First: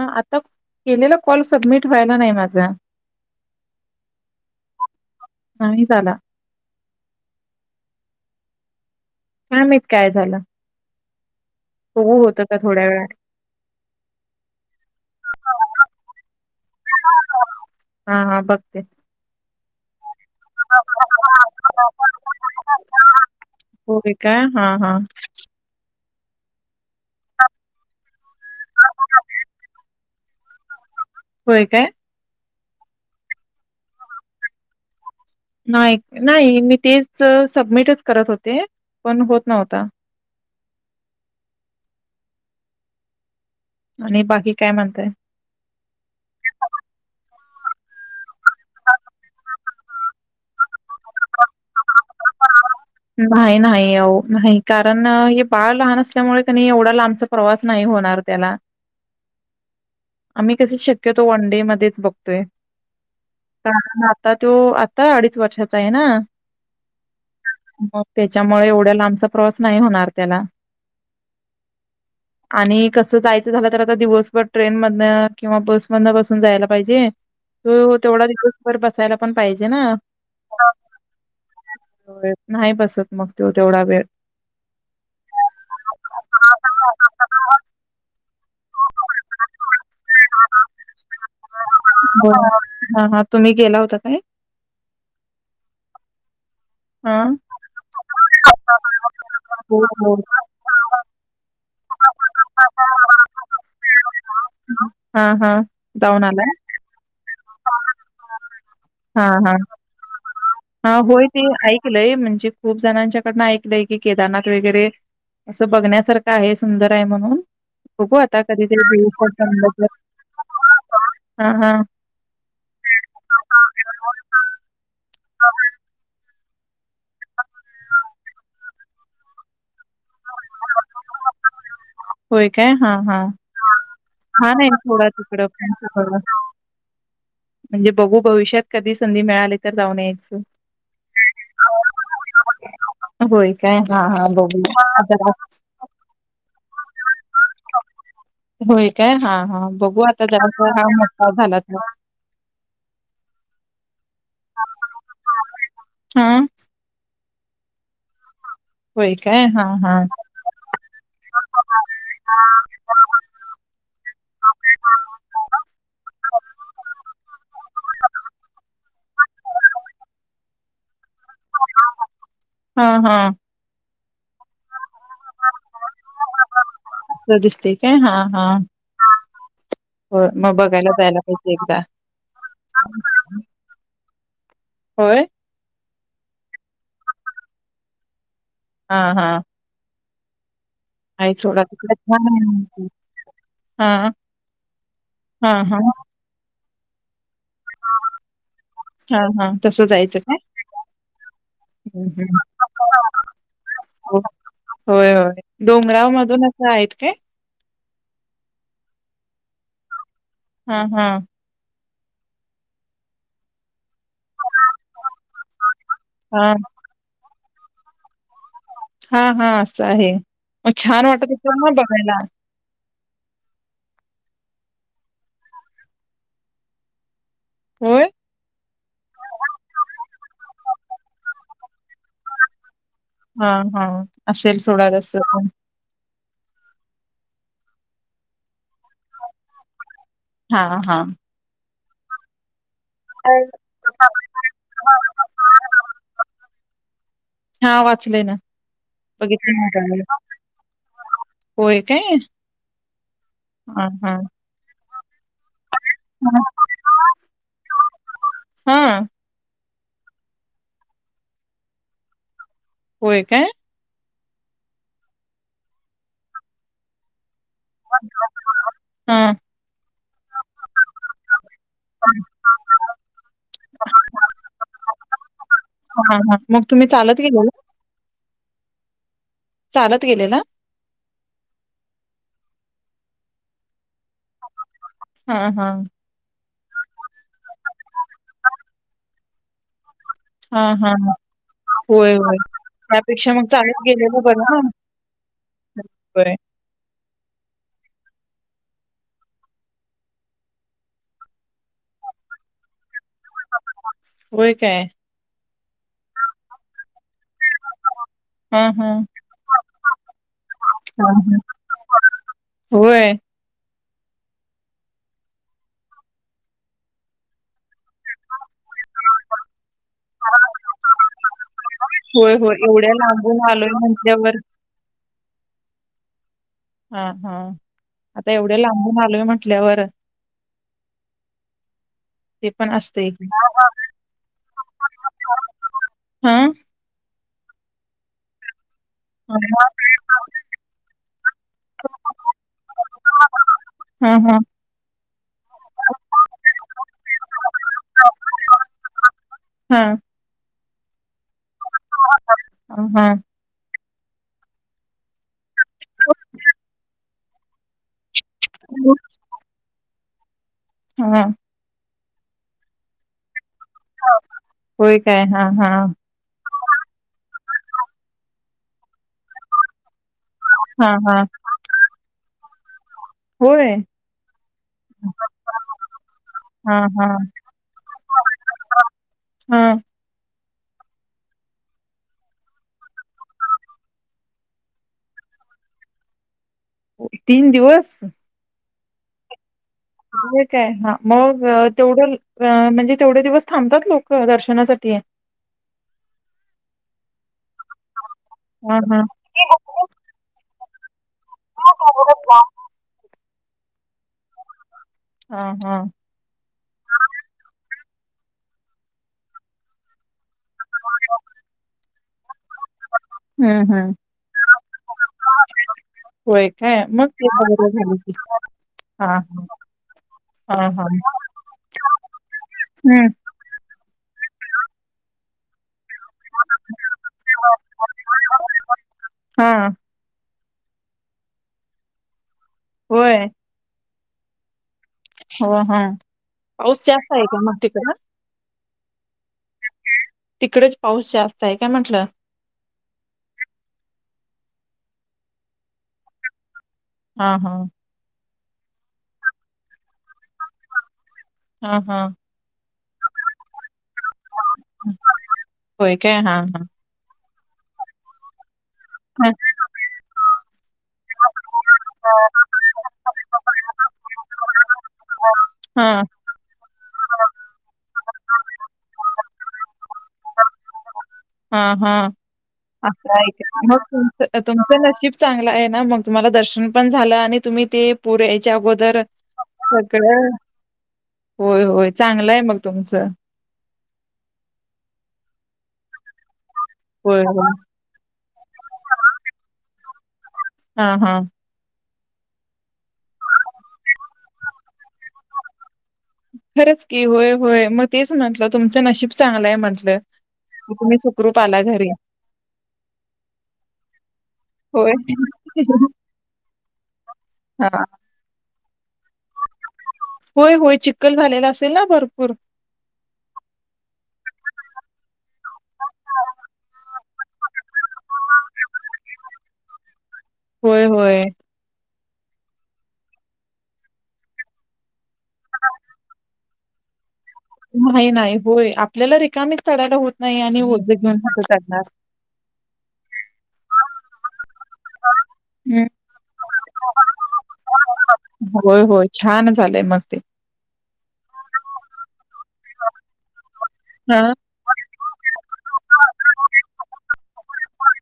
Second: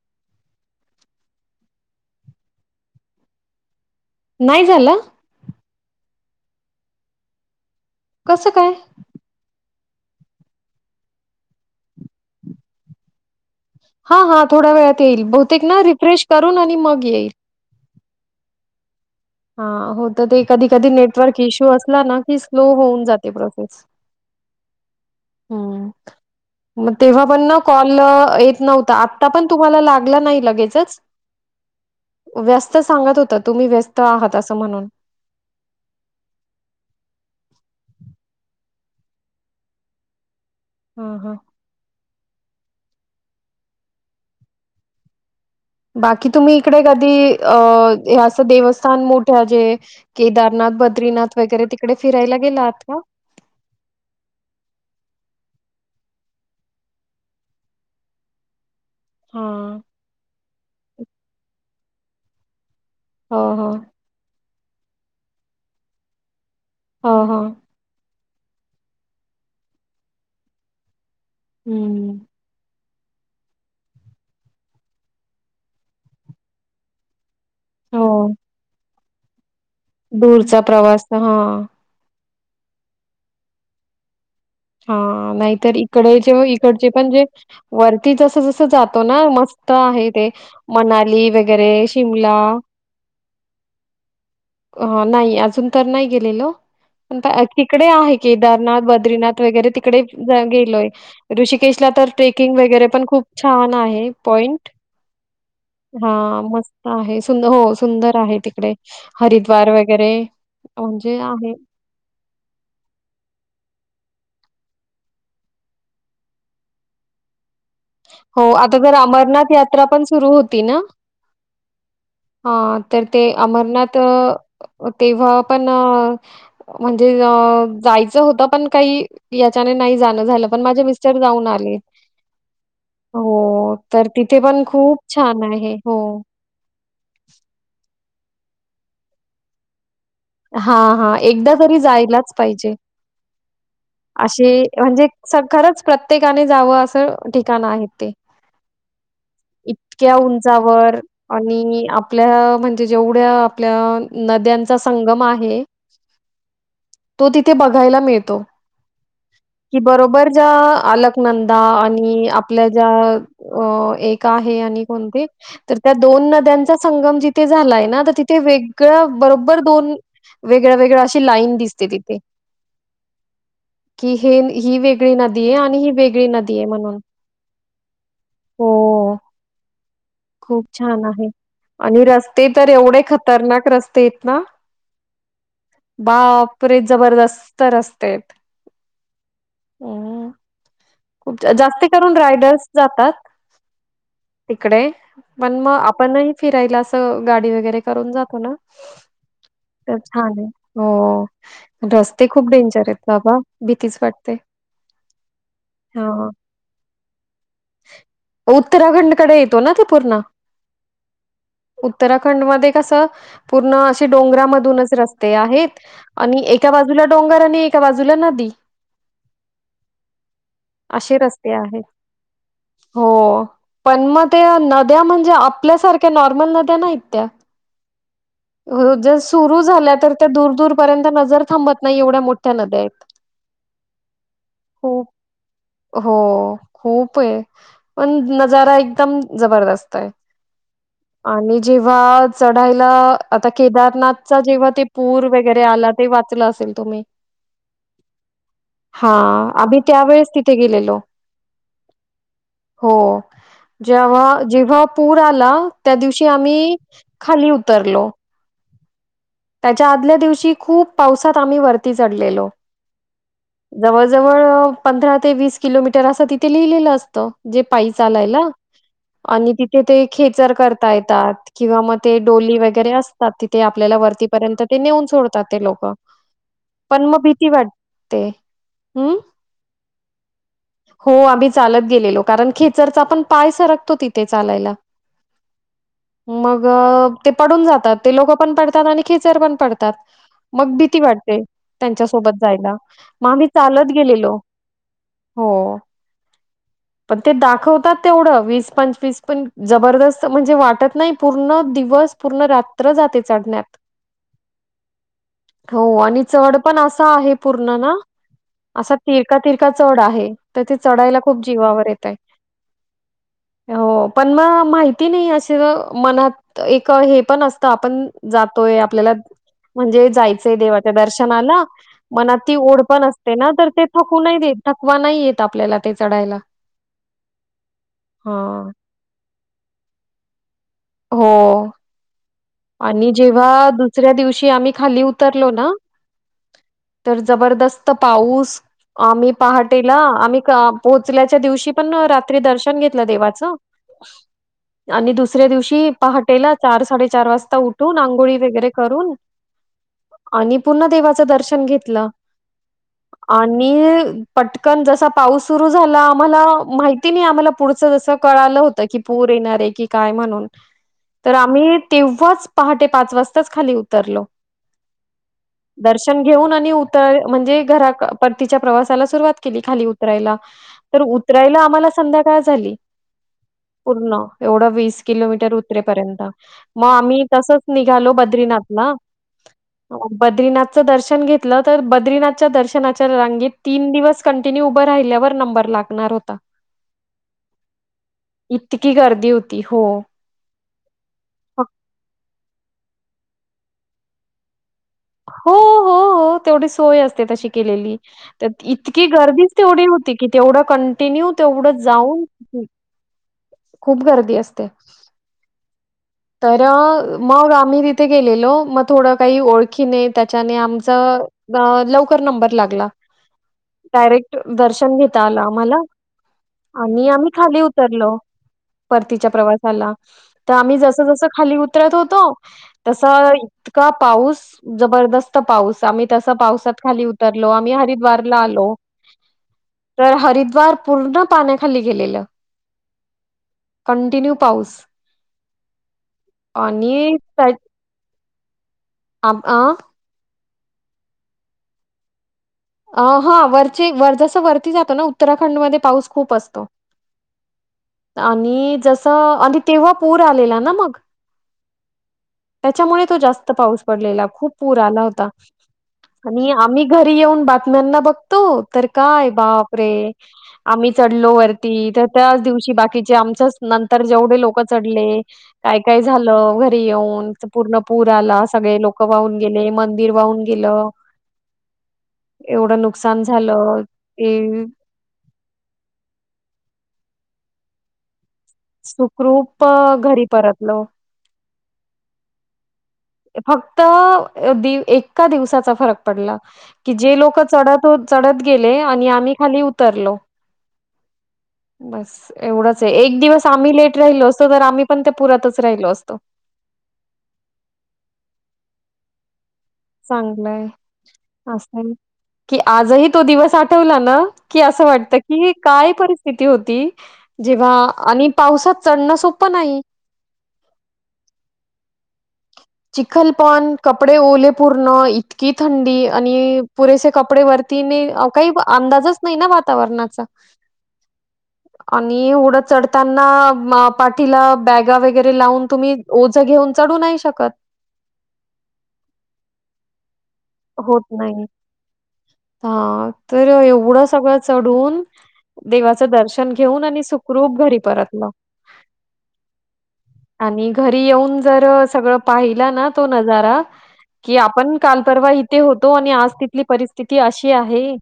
हं,, आता केलेला कॉल सबमिट व्हायला नाही माझा? नाही झाला? नाही झाला. कसं काय? काय माईत,, काय झालं. हो, होतं का थोड्या वेळाऽऽ हा, हा, थोड्या वेळात येईल,, बहुतेक ना रिफ्रेश करून आणि मग येईल. हा हा, बघते. हा, होऽ तर ते कधी, कधी नेटवर्क इश्यू असला ना की स्लो होऊन जाते प्रोसेस. होय काय हा, हा, म तेव्हा पण ना कॉलऽऽ येत नव्हता,, आत्ता पण तुम्हाला लागला नाही लगेचच. होय काय. व्यस्त सांगत होतं,,, तुम्ही व्यस्त आहात असं म्हणून. नाही नाही मी तेच सबमिटच करत होते पण होत नव्हता. हा हा आणि बाकी काय म्हणताय? बाकी तुम्ही इकडे कधी अ हे असं देवस्थान मोठे जे केदारनाथ, बद्रीनाथ वगैरे तिकडे फिरायला गेलात? नाही, नाही अओ नाही कारण हेऽऽ बाळ लहान असल्यामुळे कनी एवढा लांबचा प्रवास नाही होणार त्याला. हां. आम्ही कसे शक्यतो वनडे मध्येच बघतोय. हो, हो. कारण आता तो,, आता अडीच वर्षाचा आहे ना. ह हा. मग त्याच्यामुळे एवढा लांबचा प्रवास नाही होणार त्याला. हं. आणिऽऽऽ कसं जायचं झालं तर आता दिवसभर ट्रेन मधन,, किंवा बसमधन बसून जायला पाहिजे. होय ओ, तेवढा हो. दिशभर बसायला पण पाहिजे. ना. दूरचा प्रवास हां. नाही बसत मग तो तेवढा वेळ. हा, नाहीतर इकडे जेव्हा इकडचे पण जे वरतीचंऽळऽ जातो ना मस्तऽऽ आहे ते मनाली वगैरे शिमला. ह, तुम्ही गेला होता काय? अ, नाही अजून तर नाही गेलेलो. हां. तिकडे आहे केदारनाथ, बद्रीनाथ, वगैरे हो, तिकडे हो. गेलोय ऋषिकेशऽऽ तर ट्रेकिंग वगैरे पण खूप छान आहे पॉईंट. हं. हां, हां. हा जाऊन आलाय? मस्त आहे सुंद हो सुंदर आहे, तिकडे हां, हां. हरिद्वार वगैरे हां, म्हणजे. होय ते आहे ऐकलय म्हणजे खूप जणांच्याकडन ऐकलंय कि केदारनाथ वगैरे असं बघण्यासारखं आहे सुंदर आहे म्हणून. बघू हो कधीतरी आता तर भविष्यात अमरनाथ जमलं तर. यात्रा पण सुरु होती ना. हां, हां. हा तर ते अमरनाथ तेव्हा पण म्हणजे जायचं होतं पण काही याच्याने नाही जाणं झालं पण माझे मिस्टर जाऊन आले. होय काय? हा हा हो, तर तिथे हा पण नाही खूप थोडा छान तुिकडं आहे. हो. पण म्हणजे बघू भविष्यात कधी संधी मिळाली तर जाऊन येईन. हा हा एकदा तरी जायलाच पाहिजे. होय काय? हां, हां अेसे बघू म्हणजे जरा स खरंच प्रत्येकाने जावं असं. ठिकाण आहेत ते. होय काय हा हा. इतक्या उंचावर मोठा झाला तर. आणि आपल्या म्हणजे जेवढ्या आपल्या नद्या चा संगम आहे हां, तो तिथे बघायला मिळतो. होय काय? हां, कि हां. बरोबर ज्या आलकनंदा आणि आपल्या ज्या अ एक आहे. ते आणि कोणते, त्या दोन नदया चा संगम जिथे झालाय ना तिथे वेगळ बरो बर दोन वेगळ्या वेगळ्या अशी लाईन दिसते तिथे हां, हां. कि हे ही वेग वेगळी नदीये आणि ही वेगळी नदीये म्हणून. असं दिसते हा हा. हो, होय मग खूप बघायला छान जायला आहे. पाहिजे एकदा. आणि रस्ते तर एवढे खतरनाक रस्ते आहेत ना, होय. बापरे जबरदस्त रस्तेयेत. हा हा. आहे खूप, सोडा जास्त तिकड करून छान आहे रायडर्स जातात, हा तिकडे हा पण मग हा आपणही फिरायला अस गाडी वगैरे करून जातो ना, हा हा तसं तर जायचं काय छाने हो हम्म रस्ते हम्म खूप डेंजरेत बाबा. भीतीच होय वाटते. होय डोंगरा मधूनच आहेत काय? उत्तराखंड कडे येतो ना ते पूर्ण. ह, ह. उत्तराखंड मध्ये कस पूर्ण अशी डोंगरामधूनच रस्ते आहेत, हा आणि एका बाजूला डोंगर आणि एका बाजूला नदी. हा हा असं आहे मग छान असे वाटत तीथ रस्ते म आहेत. बघायला. हो पण मग त्या नद्या म्हणजे आपल्यासारख्या नॉर्मल नद्या नाहीत त्या. होय. जर सुरू झाल्या तर त्या दूर दूरपर्यंत नजर थांबत नाही एवढ्या मोठ्या नद्यायेत. हा हा असेल सोडाअस पण हो खूपे पण नजारा एकदम जबरदस्तये. हा हा. जेव्हा च ढायला आता केदारनाथचा जेव्हा ते पूर वगैरे आला ते वाचलं असेल तुम्ही. हा वाचले ना. हा बघितलं आम्ही मोबाईलवर. त्यावेेळेस तिथे गेलेलो. होय काय हो हा हा जेव्हा, जेव्हा. पूर आला त्या दिवशी आम्ही खाली उतरलो. हा. त्याच्या आदल्या दिवशी खूप पावसात आम्ही वरती चढलेलो. होय काय जवळ पंधरा ते वीस किलोमीटर असं तिथे लिहिलेलं असत जे पायी चालायला हा आणि तिथे ते खेचर करता येतात किंवा मग ते डोली वगैरे असतात तिथे आपल्याला वरती पर्यंत ते नेऊन सोडतात ते लोक हा हा मग तुम्ही पण चालत मग भीती गेलेला वाटते हम् चालत गेलेला हो आम्ही चालत गेलेलो कारण ख जर आपण पाय सरकतो तिथे चालायला हा हा मग ते पडून जातात ते लोक पण पडतात आणि खिचर पण पडतात हा मग हा भीती वाटते होय होय त्यांच्यासोबत जायला मग आम्ही चालत गेलेलो हो. बर पण ते दाखवतात तेवढ वीस पंचवीस पण जबरदस्त म्हणजे वाटत नाही पूर्ण दिवस पूर्ण रात्र जाते चढण्यात होय काय हो आणि चढ पण असा आहे पूर्ण ना हा असा तिरका तिरका हा चढ आहे तर ते हा चढायला हा. खूप जीवावर येत आहे होय हो पण मग माहिती नाही असे मनात एक हे पण असतं आपण जात आपल्याला म्हणजे जायचंय देवाच्या दर्शनाला होय मनात ती होय एवढ्या ओढपण असते लांबून ना तर आलोय ते म्हटल्यावर थकूनही देत थकवा नाही येत आपल्याला ते चढायला हा हा आता हा एवढे लांब मालवे म्हटल्यावर हो ते पण आणि असतंय की. जेव्हा दुसऱ्या दिवशी आम्ही खाली उतरलो ना हा तर जबरदस्त पाऊस आम्ही हा पहाटेला आम्ही पोहोचल्याच्या दिवशी पण रात्री दर्शन घेतलं देवाचं हा हा आणि दुसऱ्या दिवशी पहाटेला चार साडेचार वाजता आता उठुन आंघोळी वगैरे करून हा आणि पुन्हा देवाच दर्शन घेतलं हा आणि पटकन जसा पाऊस सुरू झाला आम्हाला माहिती नाही आम्हाला पुढच जस कळालं होत की पूर येणार हाय की काय म्हणून हा आम्ही तेव्हा पहाटे पाच वाजता खाली उतरल होय काय हा हा दर्शन घेऊन आणि उत म्हणजे परतीच्या प्रवासाला ला सुरवात केली खाली उतरायला हा तर हा उतरायला आम्हाला संध्यकाळ झाली झाली होय पूर्ण एवढ वीस किलोमीटर उतरे पर्यंत हा मग हा आम्ही तसच निघालो बद्रीनाथला हा बद्रीनाथचं दर्शन घेतलं तर बद्रीनाथच्या दर्शनाच्या रांगीत तीन दिवस कंटिन्यू उभं राहिल्यावर नंबर लागणार होता तीन दिवस इतकी करदीत काय हा मग तेवढं म्हणजे तेवढे दिवस थांबतात लोक दर्शनासाठी हो हो हो तेवढी सोय असते तशी केलेली तर हा हा इतकी गर्दीच तेवढी हो कि तेवढं कंटिन्यू तेवढं जाऊन खूप गर्दी असते हा हा तर मग आम्ही तिथे गेलेलो मग थोडं काही ओळखीने त्याच्याने आमचा लवकर नंबर लागला हम्म हम्म डायरेक्ट दर्शन घेता आला आम्हाला होय काय मग आणि ते आम्ही खाली बरं झालं की उतरलो हा हा परतीच्या प्रवासाला तर हा आम्ही हा जस जस खाली उतरत होत तस हम्म इतका पाऊस जबरदस्त पाऊस आम्ही तस पावसात खाली उतरलो आम्ही हरिद्वारला आलो हा तर हर हरिद्वार पूर्ण पाण्याखाली गेलेलं. होय कंटिन्यू पाऊस हो ह पाऊस जास्त आणि आहे का त्या मग तिकड आ अ तिकडेच पाऊस जास्त आहे काय म्हटलं. अ हा वरचे वर जस वरती जातो ना उत्तराखंड मध्ये पाऊस खूप असतो. हा हा आणि जस आणि तेव्हा पूर आलेला ना मग हा हा त्याच्यामुळे तो जास्त पाऊस पडलेला खूप पूर आला होता होय काय हा आणि हा. आम्ही घरी येऊन बातम्यांना बघतो. तर काय बाप रे आम्ही चढलो वरती तर त्याच दिवशी बाकीचे आमचच नंतर जेवढे लोक चढले काय काय हा. झालं घरी येऊन पूर्ण पूर आला सगळे लोक वाहून गेले मंदिर वाहून गेलं. हा हा एवढं नुकसान मग झालं ते त तुमचं नशीब चांगलं आहे ना मग तुम्हाला दर्शन पण झालं आणि तुम्ही ते पुर याच्या अगोदर सुखरूप अ, घरी सगळं परतलो. होय होय चांगलं आहे मग तुमचं फक्त एका दिवसाचा फरक पडला. कि जे होय लोक होय. चढत चढत गेले आणि आम्ही खाली उतरलो. हा हा बस एवढंच आहे एक दिवस आम्ही लेट राहिलो असतो तर आम्ही पण ते पुरातच राहिलो असतो. खरंच की होय होय मग तेच म्हंटलं तुमचं नशीब चांगलंय म्हटलं. चांगलंय की तुम्ही सुखरूप आला घरी. असं की आजही तो दिवस आठवला ना की असं होय वाटत की काय परिस्थिती होती जेव्हा हा आणि पावसात चढणं सोपं नाही. होय होय चिखल झालेला असेल ना भरपूर चिखलपण कपडे ओले पूर्ण इतकी थंडी आणि पुरेसे कप कपडे वरतीने काही अंदाजच नाही ना वातावरणाचा होय होय आणि एवढं चढताना पाठीला बॅगा वगैरे लावून तुम्ही ओझ घेऊन चढू नाही शकत. नाही नाही होय आपल्याला रिकामीच चढायला होत नाही आणि ओझं घेऊन कस चढणार. हा तर एवढं सगळं चढून हम्म देवाचं दर्शन घेऊन आणि सुखरूप घरी परतलो. होय होय छान झालंय मग ते आणि घरी येऊन जर सगळ पाहिला ना तो नजारा हा की आपण का काल तेव्हा इथे होतो आणि आज तिथली परिस्थिती अशी आहे.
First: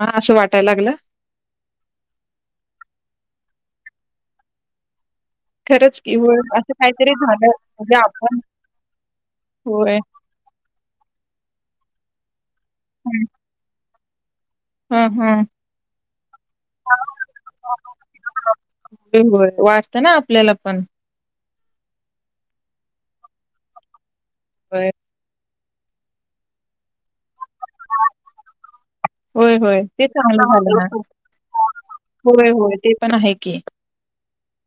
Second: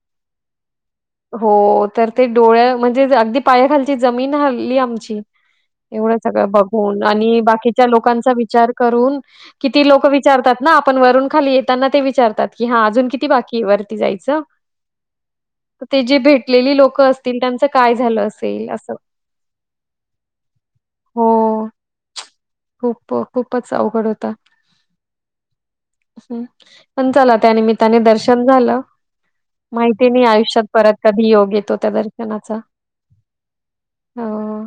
हा असं वाटायला लागलं हो तर ते डोळ्या म्हणजे अगदी पायाखालची जमीन हाल्ली आमची खरं एवढं सगळं बघून आणि बाकीच्या लोकांचा आपण विचार करून किती होय लोक विचारतात ना आपण वरून त्याना ते विचारतात की हा अजून किती बाकी आहे वरती जायचं हम हम् तर ते जी भेटलेली लोक असतील त्यांचं काय झालं असेल असं होय होय वाटतं ना आपल्याला पण हो. खूप खूपच अवघड होता. काय हम् पण चला त्या निमित्ताने दर्शन झालं. होय होय. ते माहिती नाही चांगलं आयुष्यात झालं ना परत कधी योग येतो त्या होय दर्शनाचा होय ते पण आहे हो.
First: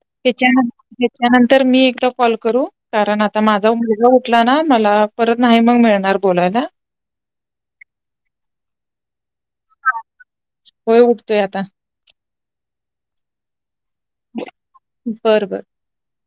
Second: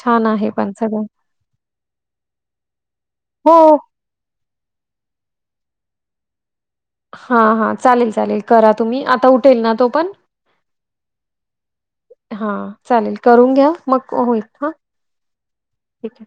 छान आहे पण सगळं. च्यानंतर मी एकदा कॉल करू कारण आता माझा हो. मुलगा उठला ना मला परत नाही मग मिळणार बोलायला हा हा चालेल चालेल करा तुम्ही आता उठेल ना तो पण होय उठतोय आता हा चालेल करून घ्या मग होईल हा बरं बर ठीक आहे